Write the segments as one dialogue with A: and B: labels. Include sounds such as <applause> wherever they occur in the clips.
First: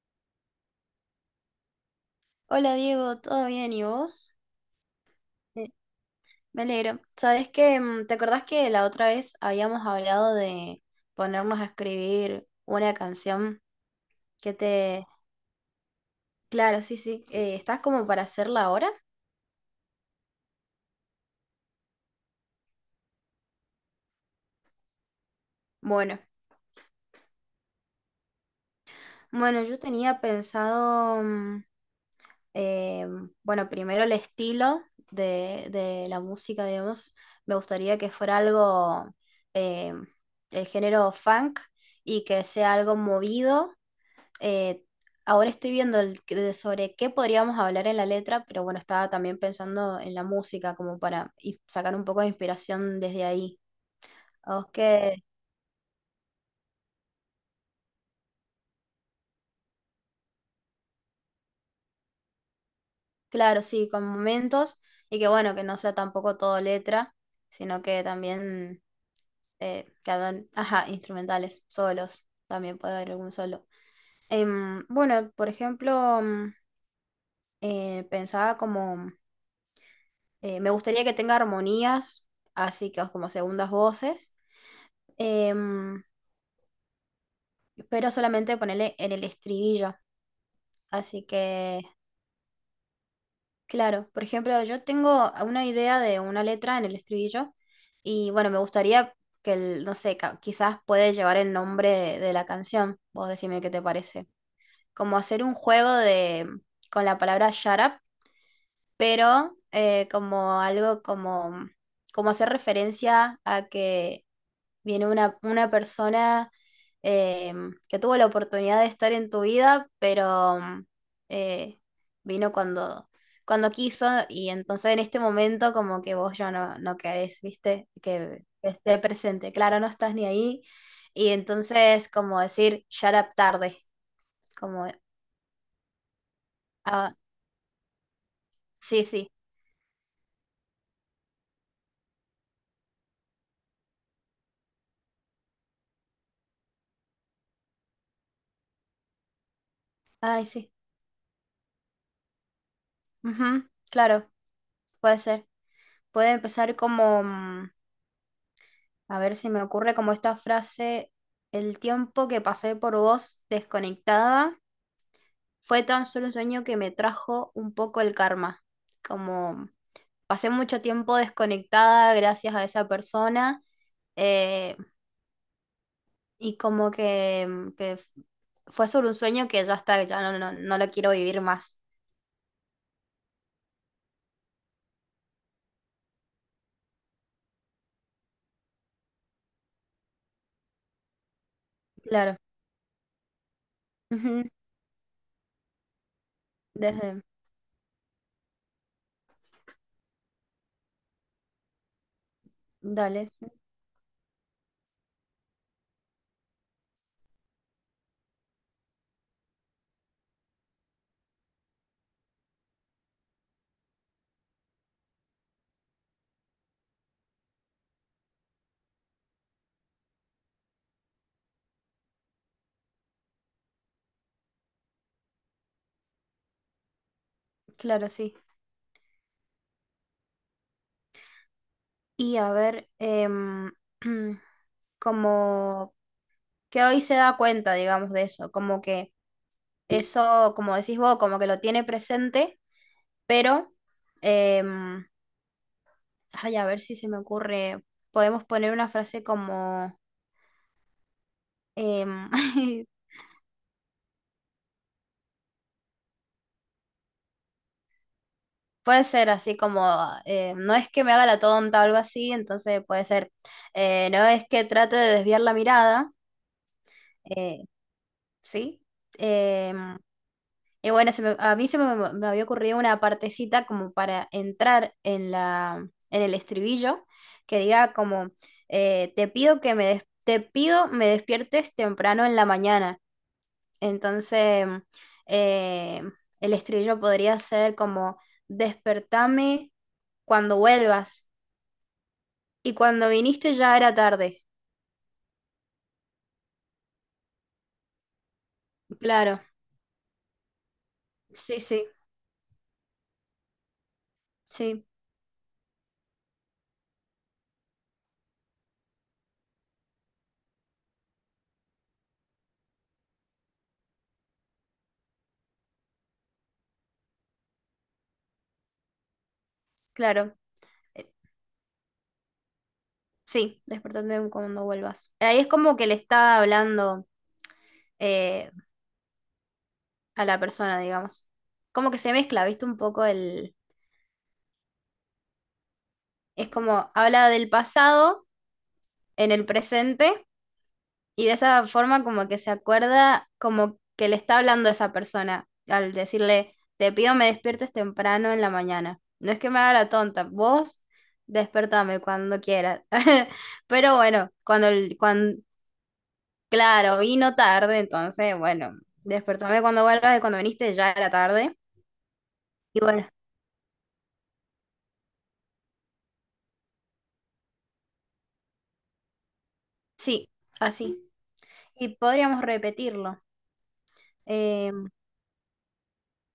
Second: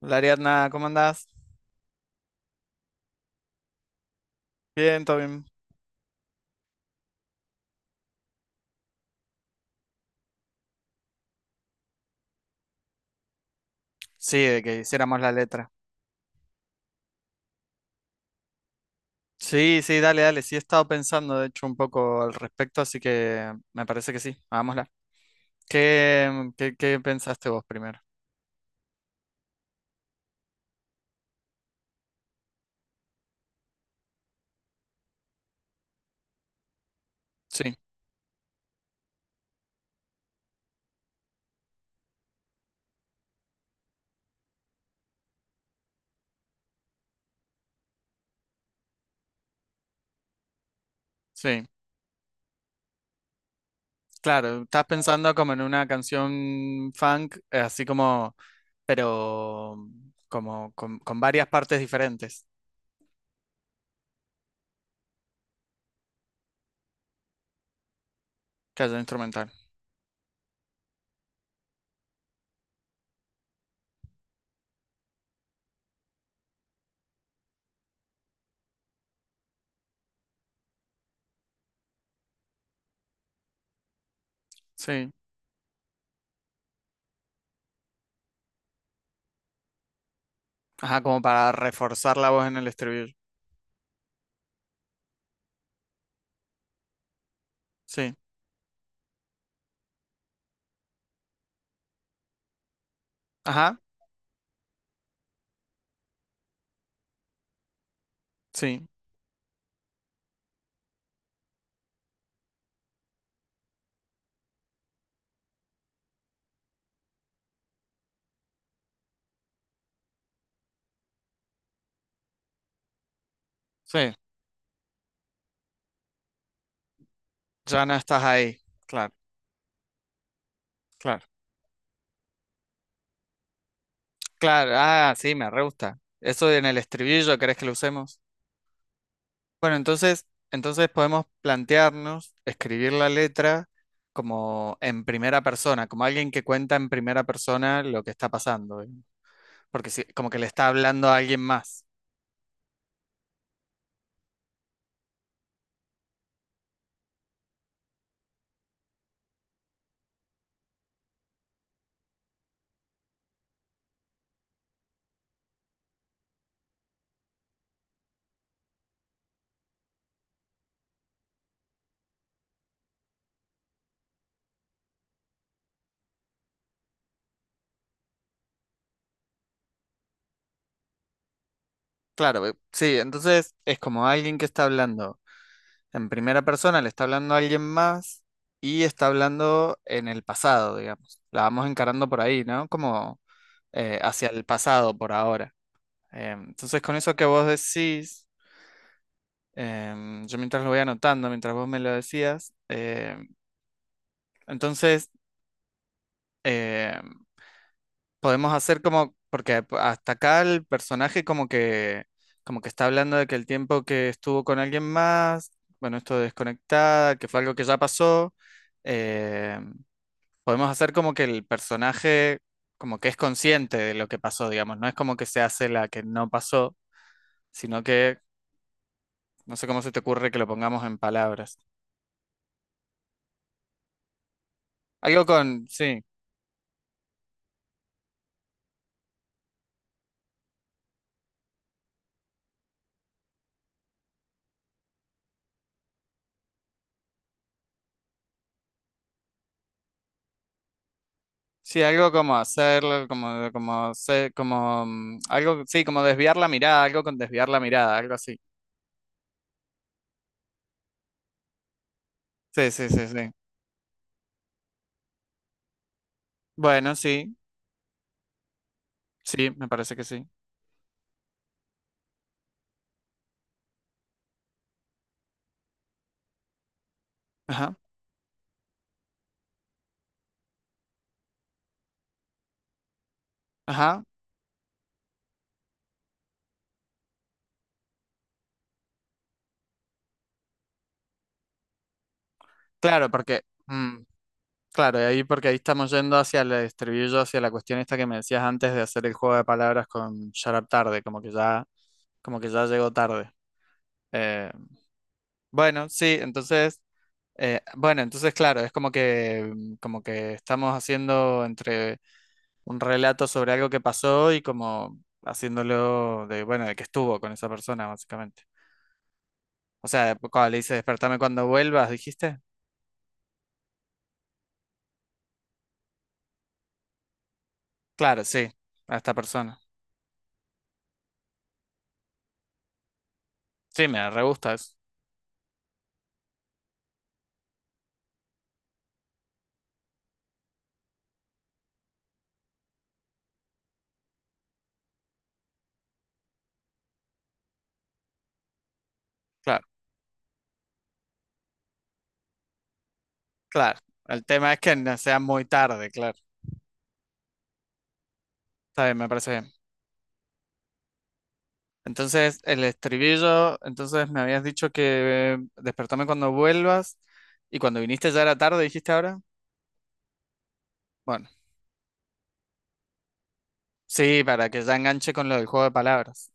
A: Hola Ariadna, ¿cómo andás?
B: Hola Diego, ¿todo bien? ¿Y vos?
A: Bien, todo bien.
B: Eh, Me alegro. ¿Sabés que ¿Te acordás que la otra vez habíamos hablado de ponernos a escribir una canción
A: Sí,
B: que
A: de que
B: te...
A: hiciéramos la letra.
B: Claro, sí, sí. ¿Estás como para hacerla ahora?
A: Sí, sí, dale, dale. Sí, he estado pensando, de hecho, un poco al respecto, así que me parece que sí, hagámosla.
B: Bueno,
A: ¿Qué pensaste vos primero?
B: bueno, yo tenía pensado, eh, bueno, primero el estilo de la música, digamos. Me
A: Sí,
B: gustaría que fuera algo, eh, el género funk y que sea algo movido, eh, ahora estoy viendo de sobre qué podríamos hablar en la letra, pero bueno, estaba también pensando en la música como para y
A: sí.
B: sacar un poco de inspiración desde ahí.
A: Claro,
B: O
A: estás
B: que,
A: pensando como en una canción funk, así como, pero como con varias partes diferentes
B: claro, sí, con momentos y que bueno, que no sea tampoco todo letra, sino que
A: que
B: también
A: haya instrumental.
B: que hagan, ajá, instrumentales, solos, también puede haber algún solo. Bueno, por ejemplo, pensaba como, me gustaría que tenga armonías, así que como segundas voces.
A: Sí.
B: Em, pero solamente ponerle en el estribillo.
A: Ajá, como
B: Así
A: para
B: que,
A: reforzar la voz en el estribillo.
B: claro, por ejemplo, yo tengo una idea de una letra en el estribillo
A: Sí.
B: y bueno, me gustaría que el, no sé, quizás puede llevar el nombre de la canción. Vos decime qué
A: Ajá,
B: te parece. Como hacer un juego de con la palabra shut up,
A: sí.
B: pero como algo como como hacer referencia a que viene una persona eh, que tuvo la oportunidad de estar en tu vida, pero eh, vino cuando, cuando quiso,
A: Sí.
B: y entonces en este momento como que vos ya no, no querés,
A: Ya
B: ¿viste?
A: no estás
B: Que
A: ahí.
B: esté
A: Claro,
B: presente. Claro, no estás ni ahí.
A: claro.
B: Y entonces como decir, shut up tarde.
A: Claro,
B: Como,
A: ah, sí, me re gusta. Eso en el
B: ah,
A: estribillo, ¿querés que lo usemos?
B: sí, sí.
A: Bueno, entonces, entonces podemos plantearnos escribir la letra como en primera persona, como alguien que cuenta en primera persona lo que está pasando, ¿eh? Porque sí, como que
B: Ay,
A: le está
B: sí.
A: hablando a alguien más.
B: Ujú, claro, puede ser. Puede empezar como... A ver si me ocurre como esta frase, el tiempo que pasé por vos desconectada fue tan solo un sueño que me trajo un poco el karma. Como pasé mucho tiempo desconectada gracias a esa persona, eh, y como que, que fue solo un sueño que ya está, ya no, no lo quiero vivir más.
A: Claro, sí, entonces es como alguien que está hablando. En primera persona le está hablando a alguien más y está hablando en el pasado, digamos. La vamos encarando por
B: Claro.
A: ahí, ¿no? Como hacia
B: Ujú,
A: el pasado por ahora. Entonces, con eso que
B: Desde,
A: vos decís, yo mientras lo voy anotando, mientras vos me lo decías,
B: dale,
A: entonces em, podemos hacer como, porque hasta acá el personaje como que está hablando de que el tiempo que estuvo con alguien más, bueno, esto de desconectada, que fue algo que ya pasó. em, Podemos hacer como que el personaje como que es consciente de lo que pasó, digamos. No es como que se hace la que no pasó, sino
B: claro,
A: que
B: sí.
A: no sé cómo se te ocurre que lo pongamos en palabras.
B: Y a ver, <clears throat>
A: Algo con,
B: como
A: sí,
B: que hoy se da cuenta, digamos, de eso, como que eso, como decís vos, como que lo tiene presente, pero, em, ay, a ver si se me ocurre, podemos poner una frase como,
A: sí,
B: em,
A: algo como
B: <laughs>
A: hacerlo, como, mm, algo, sí, como desviar la mirada, algo con desviar la mirada, algo así.
B: puede ser así como, no es que me haga la tonta o algo así,
A: Sí,
B: entonces
A: sí,
B: puede
A: sí,
B: ser,
A: sí.
B: no es que trate de desviar la mirada,
A: Bueno, sí,
B: eh, ¿sí?
A: sí, me parece
B: Em,
A: que sí.
B: Y bueno, a mí se me, me había ocurrido una partecita como para entrar en la, en el estribillo, que
A: Ajá,
B: diga como, te pido que te pido me despiertes temprano en la mañana.
A: ajá.
B: Entonces, eh, el estribillo podría ser como, despertame cuando vuelvas. Y
A: Claro,
B: cuando
A: porque,
B: viniste ya era tarde.
A: claro, y ahí porque ahí estamos yendo hacia el estribillo, hacia la cuestión esta que me decías antes de hacer el juego
B: Claro,
A: de palabras con Shut Up Tarde,
B: sí, sí,
A: como que ya llegó tarde. Eh,
B: sí,
A: bueno, sí, entonces, bueno, entonces claro, es como que, como que estamos haciendo entre un relato sobre algo que pasó y como haciéndolo de, bueno, de que estuvo con esa persona, básicamente. O sea,
B: claro.
A: cuando le dice
B: Eh,
A: despertame cuando vuelvas, dijiste,
B: sí, despertame cuando vuelvas. Ahí es como que le está hablando
A: claro, sí,
B: eh,
A: a esta persona.
B: a la persona, digamos. Como que se mezcla, ¿viste? Un poco el...
A: Sí, me re gusta eso.
B: Es como habla del pasado en el presente, y de esa forma como que se acuerda como que le está hablando a esa persona al decirle, te pido me despiertes temprano en la mañana. No es que me
A: Claro.
B: haga la tonta, vos despertame cuando quieras. <laughs>
A: Claro,
B: Pero
A: el
B: bueno,
A: tema es
B: cuando,
A: que no sea
B: cuando,
A: muy tarde, claro.
B: claro, vino tarde, entonces, bueno,
A: Está bien, me parece bien.
B: despertame cuando vuelvas y cuando viniste ya era tarde.
A: Entonces, el
B: Y bueno,
A: estribillo, entonces me habías dicho que despertame cuando vuelvas y cuando viniste ya era tarde, dijiste ahora.
B: sí, así.
A: Bueno,
B: Y podríamos repetirlo.
A: sí, para que
B: Eh,
A: ya enganche con lo del juego de palabras.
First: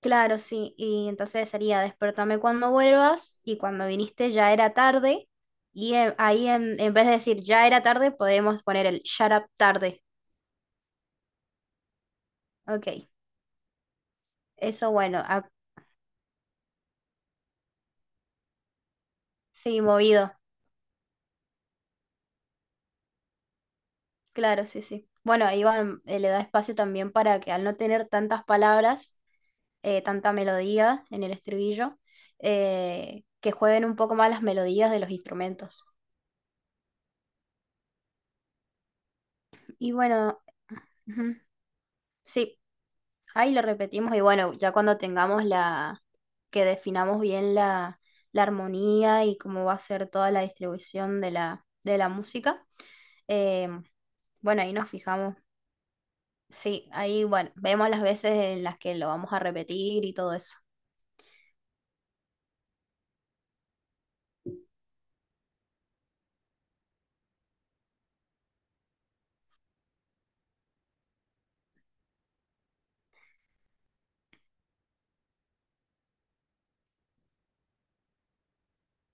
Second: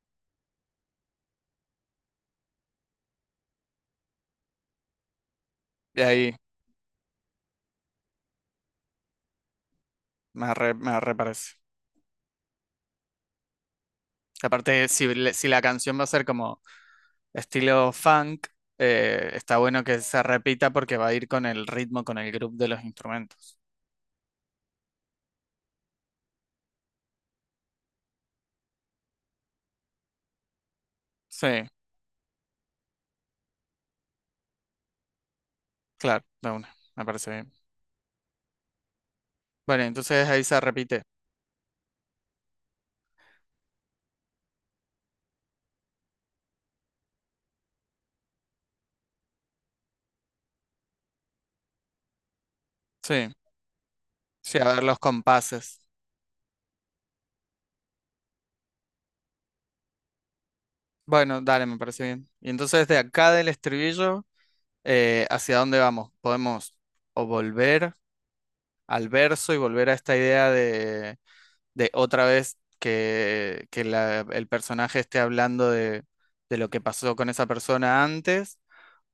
B: claro, sí. Y entonces sería despertame cuando vuelvas y cuando viniste ya era tarde. Y
A: Y ahí
B: ahí en vez de decir ya era tarde, podemos poner el shut up tarde.
A: me arre parece.
B: Ok,
A: Aparte,
B: eso
A: si,
B: bueno. Ah,
A: si la canción va a ser como estilo funk, está
B: sí,
A: bueno que se
B: movido.
A: repita porque va a ir con el ritmo, con el grupo de los instrumentos.
B: Claro, sí, sí. Bueno, Iván le da espacio también para que al no tener tantas palabras, tanta melodía en el
A: Sí,
B: estribillo, que jueguen un poco más las melodías de los instrumentos.
A: claro, de una, me parece bien. Bueno,
B: Y
A: entonces
B: bueno,
A: ahí se repite.
B: ujú, sí. Ahí lo repetimos y bueno, ya cuando tengamos la, que definamos bien la, la armonía y cómo va a ser toda la distribución de la música,
A: Sí,
B: eh,
A: sí,
B: bueno,
A: a
B: ahí
A: ver
B: nos
A: los
B: fijamos.
A: compases.
B: Sí, ahí bueno, vemos las veces en las que lo vamos a repetir y todo eso.
A: Bueno, dale, me parece bien. Y entonces de acá del estribillo, ¿hacia dónde vamos? Podemos o volver al verso y volver a esta idea de otra vez que, el personaje esté hablando de lo que pasó con esa persona antes,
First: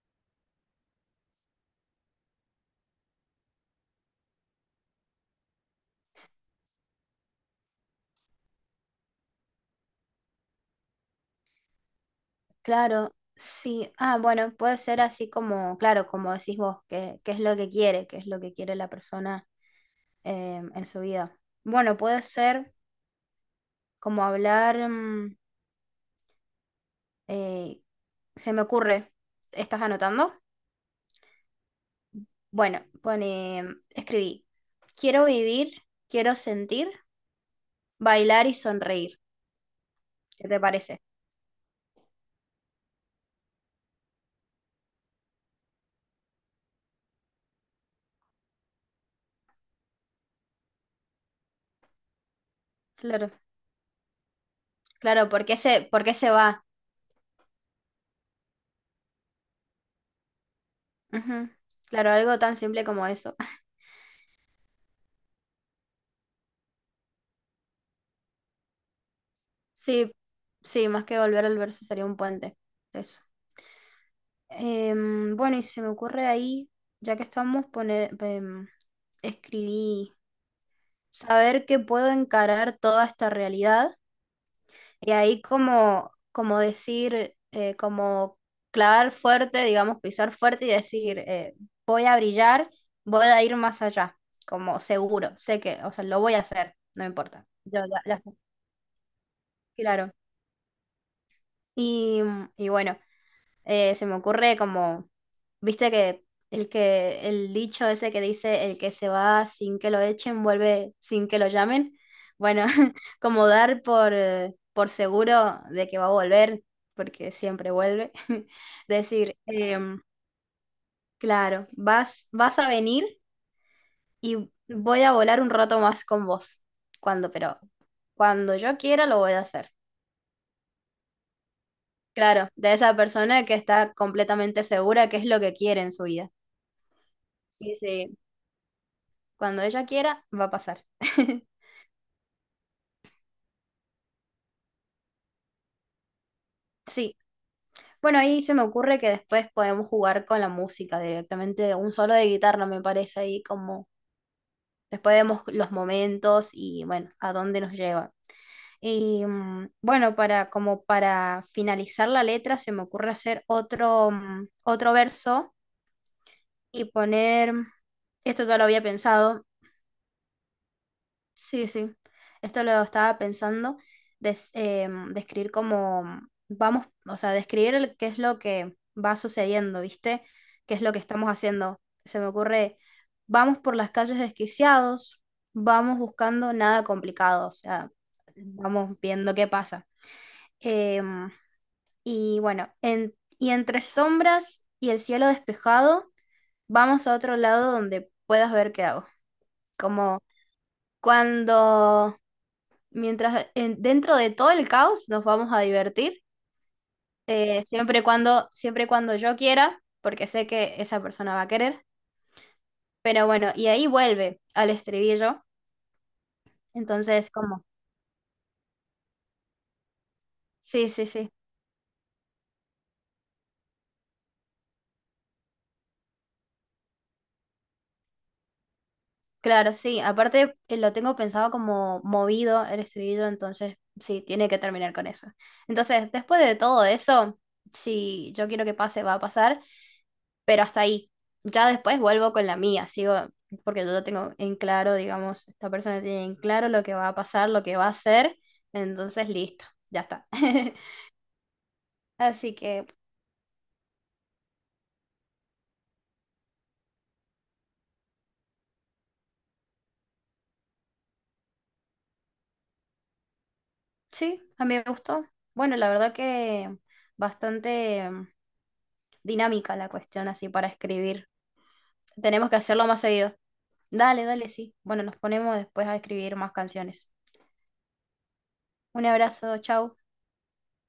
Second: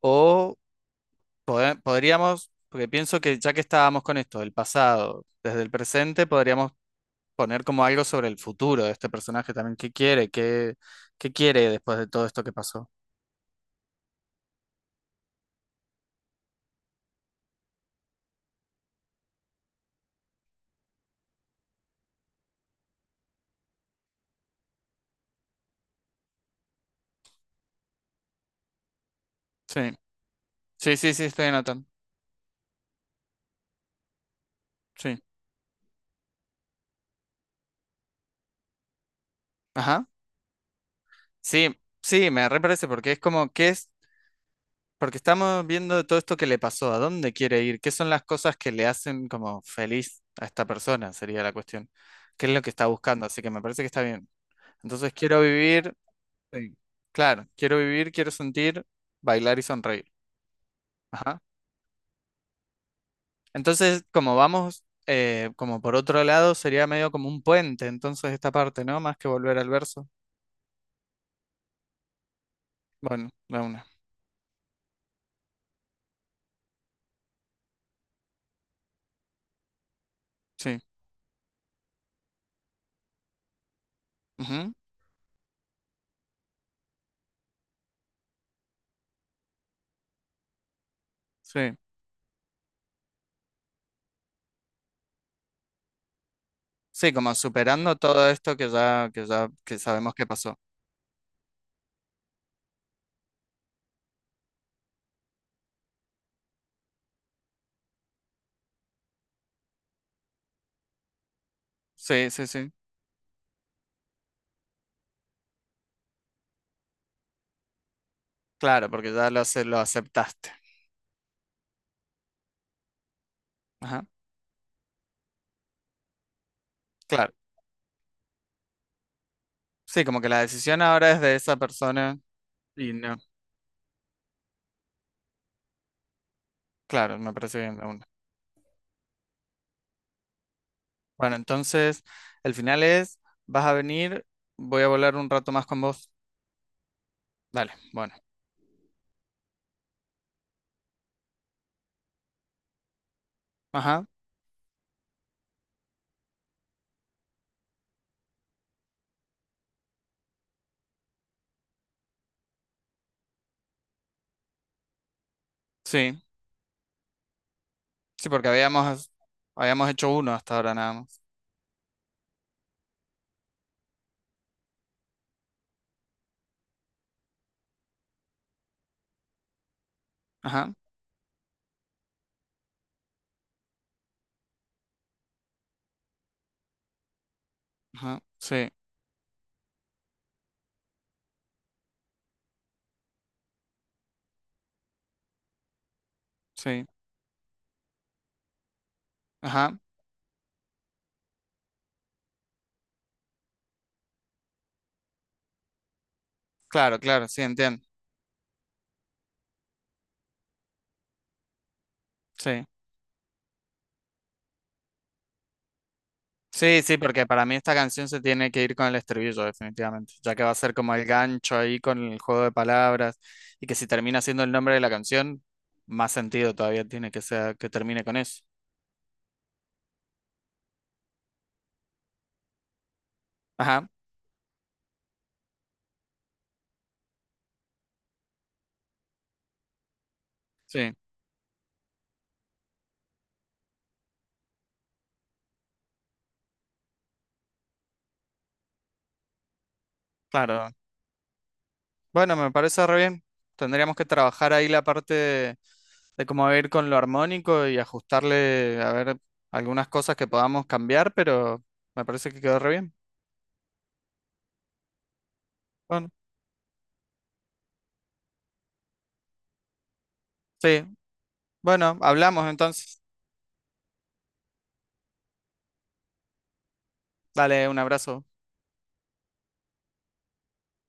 A: o podríamos, porque pienso que ya que estábamos con esto, el pasado, desde el presente, podríamos poner como algo sobre el futuro de este personaje también. ¿Qué quiere? ¿Qué, qué quiere después de todo esto que pasó?
B: Claro, sí. Ah, bueno, puede ser así como, claro, como decís vos, que, qué es lo que quiere, qué es lo que quiere la persona en su vida. Bueno, puede ser como hablar, Eh, se me ocurre,
A: Sí,
B: ¿estás anotando?
A: sí, sí, sí, estoy anotando.
B: Bueno, pone, escribí,
A: Sí.
B: quiero vivir, quiero sentir, bailar y sonreír.
A: Ajá.
B: ¿Qué te parece?
A: Sí, sí, me reparece porque es como que es, porque estamos viendo todo esto que le pasó, a dónde quiere ir, qué son las cosas que le hacen como feliz a esta persona, sería la cuestión. ¿Qué es lo que está buscando?
B: Claro,
A: Así que me parece que está bien. Entonces
B: claro,
A: quiero vivir,
B: por qué se va?
A: sí, claro, quiero vivir, quiero sentir, bailar y sonreír. Ajá.
B: Ujú. Claro, algo tan simple como eso. <laughs>
A: Entonces, como vamos, como por otro lado, sería medio como un puente, entonces esta parte, ¿no? Más que volver al verso.
B: Sí, sí, más que volver al verso sería un puente. Eso.
A: Bueno, la una.
B: Bueno, y se me ocurre ahí, ya que estamos, poner, escribí,
A: Sí.
B: saber que puedo encarar toda esta realidad.
A: Ujú,
B: Y ahí como, como decir, como clavar fuerte, digamos, pisar fuerte y decir,
A: sí.
B: voy a brillar, voy a ir más allá, como seguro, sé que, o sea, lo voy a hacer, no
A: Sí, como
B: importa. Yo
A: superando
B: ya, ya
A: todo
B: está,
A: esto que ya, que ya, que
B: claro.
A: sabemos que pasó.
B: Y, y bueno, se me ocurre como, viste que el dicho ese que dice el que se va sin que lo echen, vuelve sin que lo llamen.
A: Sí, sí,
B: Bueno,
A: sí.
B: <laughs> como dar por seguro de que va a volver, porque siempre vuelve. <laughs>
A: Claro, porque ya
B: Decir,
A: lo, lo aceptaste.
B: claro, vas, vas a venir
A: Ajá.
B: y voy a volar un rato más con vos. Cuando,
A: Claro.
B: pero cuando yo quiera lo voy a hacer.
A: Sí, como que la decisión ahora es de esa persona
B: Claro, de
A: y
B: esa
A: no.
B: persona que está completamente segura que es lo que quiere en su vida.
A: Claro, me parece
B: Sí,
A: bien la una.
B: sí. Cuando ella quiera, va a pasar.
A: Bueno,
B: <laughs>
A: entonces, el final es, vas a venir, voy a volar un rato más con vos.
B: Sí.
A: Dale, bueno.
B: Bueno, ahí se me ocurre que después podemos jugar con la música directamente, un solo de guitarra me parece ahí como
A: Ajá.
B: después vemos los momentos y bueno, a dónde nos lleva. Y bueno, para como para finalizar la letra se me ocurre hacer otro otro verso
A: Sí.
B: y poner,
A: Sí,
B: esto
A: porque
B: ya lo había
A: habíamos,
B: pensado,
A: habíamos hecho uno hasta ahora nada más.
B: sí, sí. Esto lo estaba pensando, describir cómo vamos, o sea, describir qué es lo que va sucediendo, ¿viste?
A: Ajá,
B: ¿Qué es lo que estamos haciendo? Se me ocurre, vamos por las calles desquiciados, vamos buscando nada complicado, o sea,
A: ajá, sí,
B: vamos viendo qué pasa. Em, y bueno, y entre sombras y el cielo despejado,
A: sí,
B: vamos a otro lado donde puedas ver qué hago.
A: ajá.
B: Como cuando mientras dentro de todo el caos nos vamos a divertir,
A: Claro, claro, sí, entiendo.
B: siempre y cuando yo quiera, porque sé que esa persona va a querer.
A: Sí.
B: Pero bueno, y ahí vuelve al estribillo.
A: Sí, sí, porque
B: Entonces,
A: para mí
B: como,
A: esta canción se tiene que ir con el estribillo, definitivamente, ya que va a ser
B: sí,
A: como el
B: sí, sí,
A: gancho ahí con el juego de palabras y que si termina siendo el nombre de la canción, más sentido todavía tiene que sea que termine con eso.
B: claro, sí. Aparte, lo tengo pensado como movido el estribillo, entonces
A: Ajá,
B: sí, tiene que terminar con eso. Entonces, después de todo eso, si yo quiero que pase, va a pasar. Pero hasta
A: sí,
B: ahí. Ya después vuelvo con la mía, sigo, porque yo ya tengo en claro, digamos, esta persona tiene en claro lo que va a pasar, lo que va a hacer, entonces listo, ya está.
A: claro.
B: <laughs>
A: Bueno, me
B: Así
A: parece
B: que
A: re bien. Tendríamos que trabajar ahí la parte de cómo ir con lo armónico y ajustarle, a ver, algunas cosas que podamos cambiar, pero me parece que quedó re bien.
B: sí, a mí me gustó. Bueno, la
A: Bueno,
B: verdad que bastante, dinámica la cuestión así para
A: sí,
B: escribir.
A: bueno, hablamos
B: Tenemos que hacerlo
A: entonces.
B: más seguido. Dale, dale, sí. Bueno, nos ponemos después a escribir más canciones.
A: Dale un abrazo.
B: Un abrazo, chau.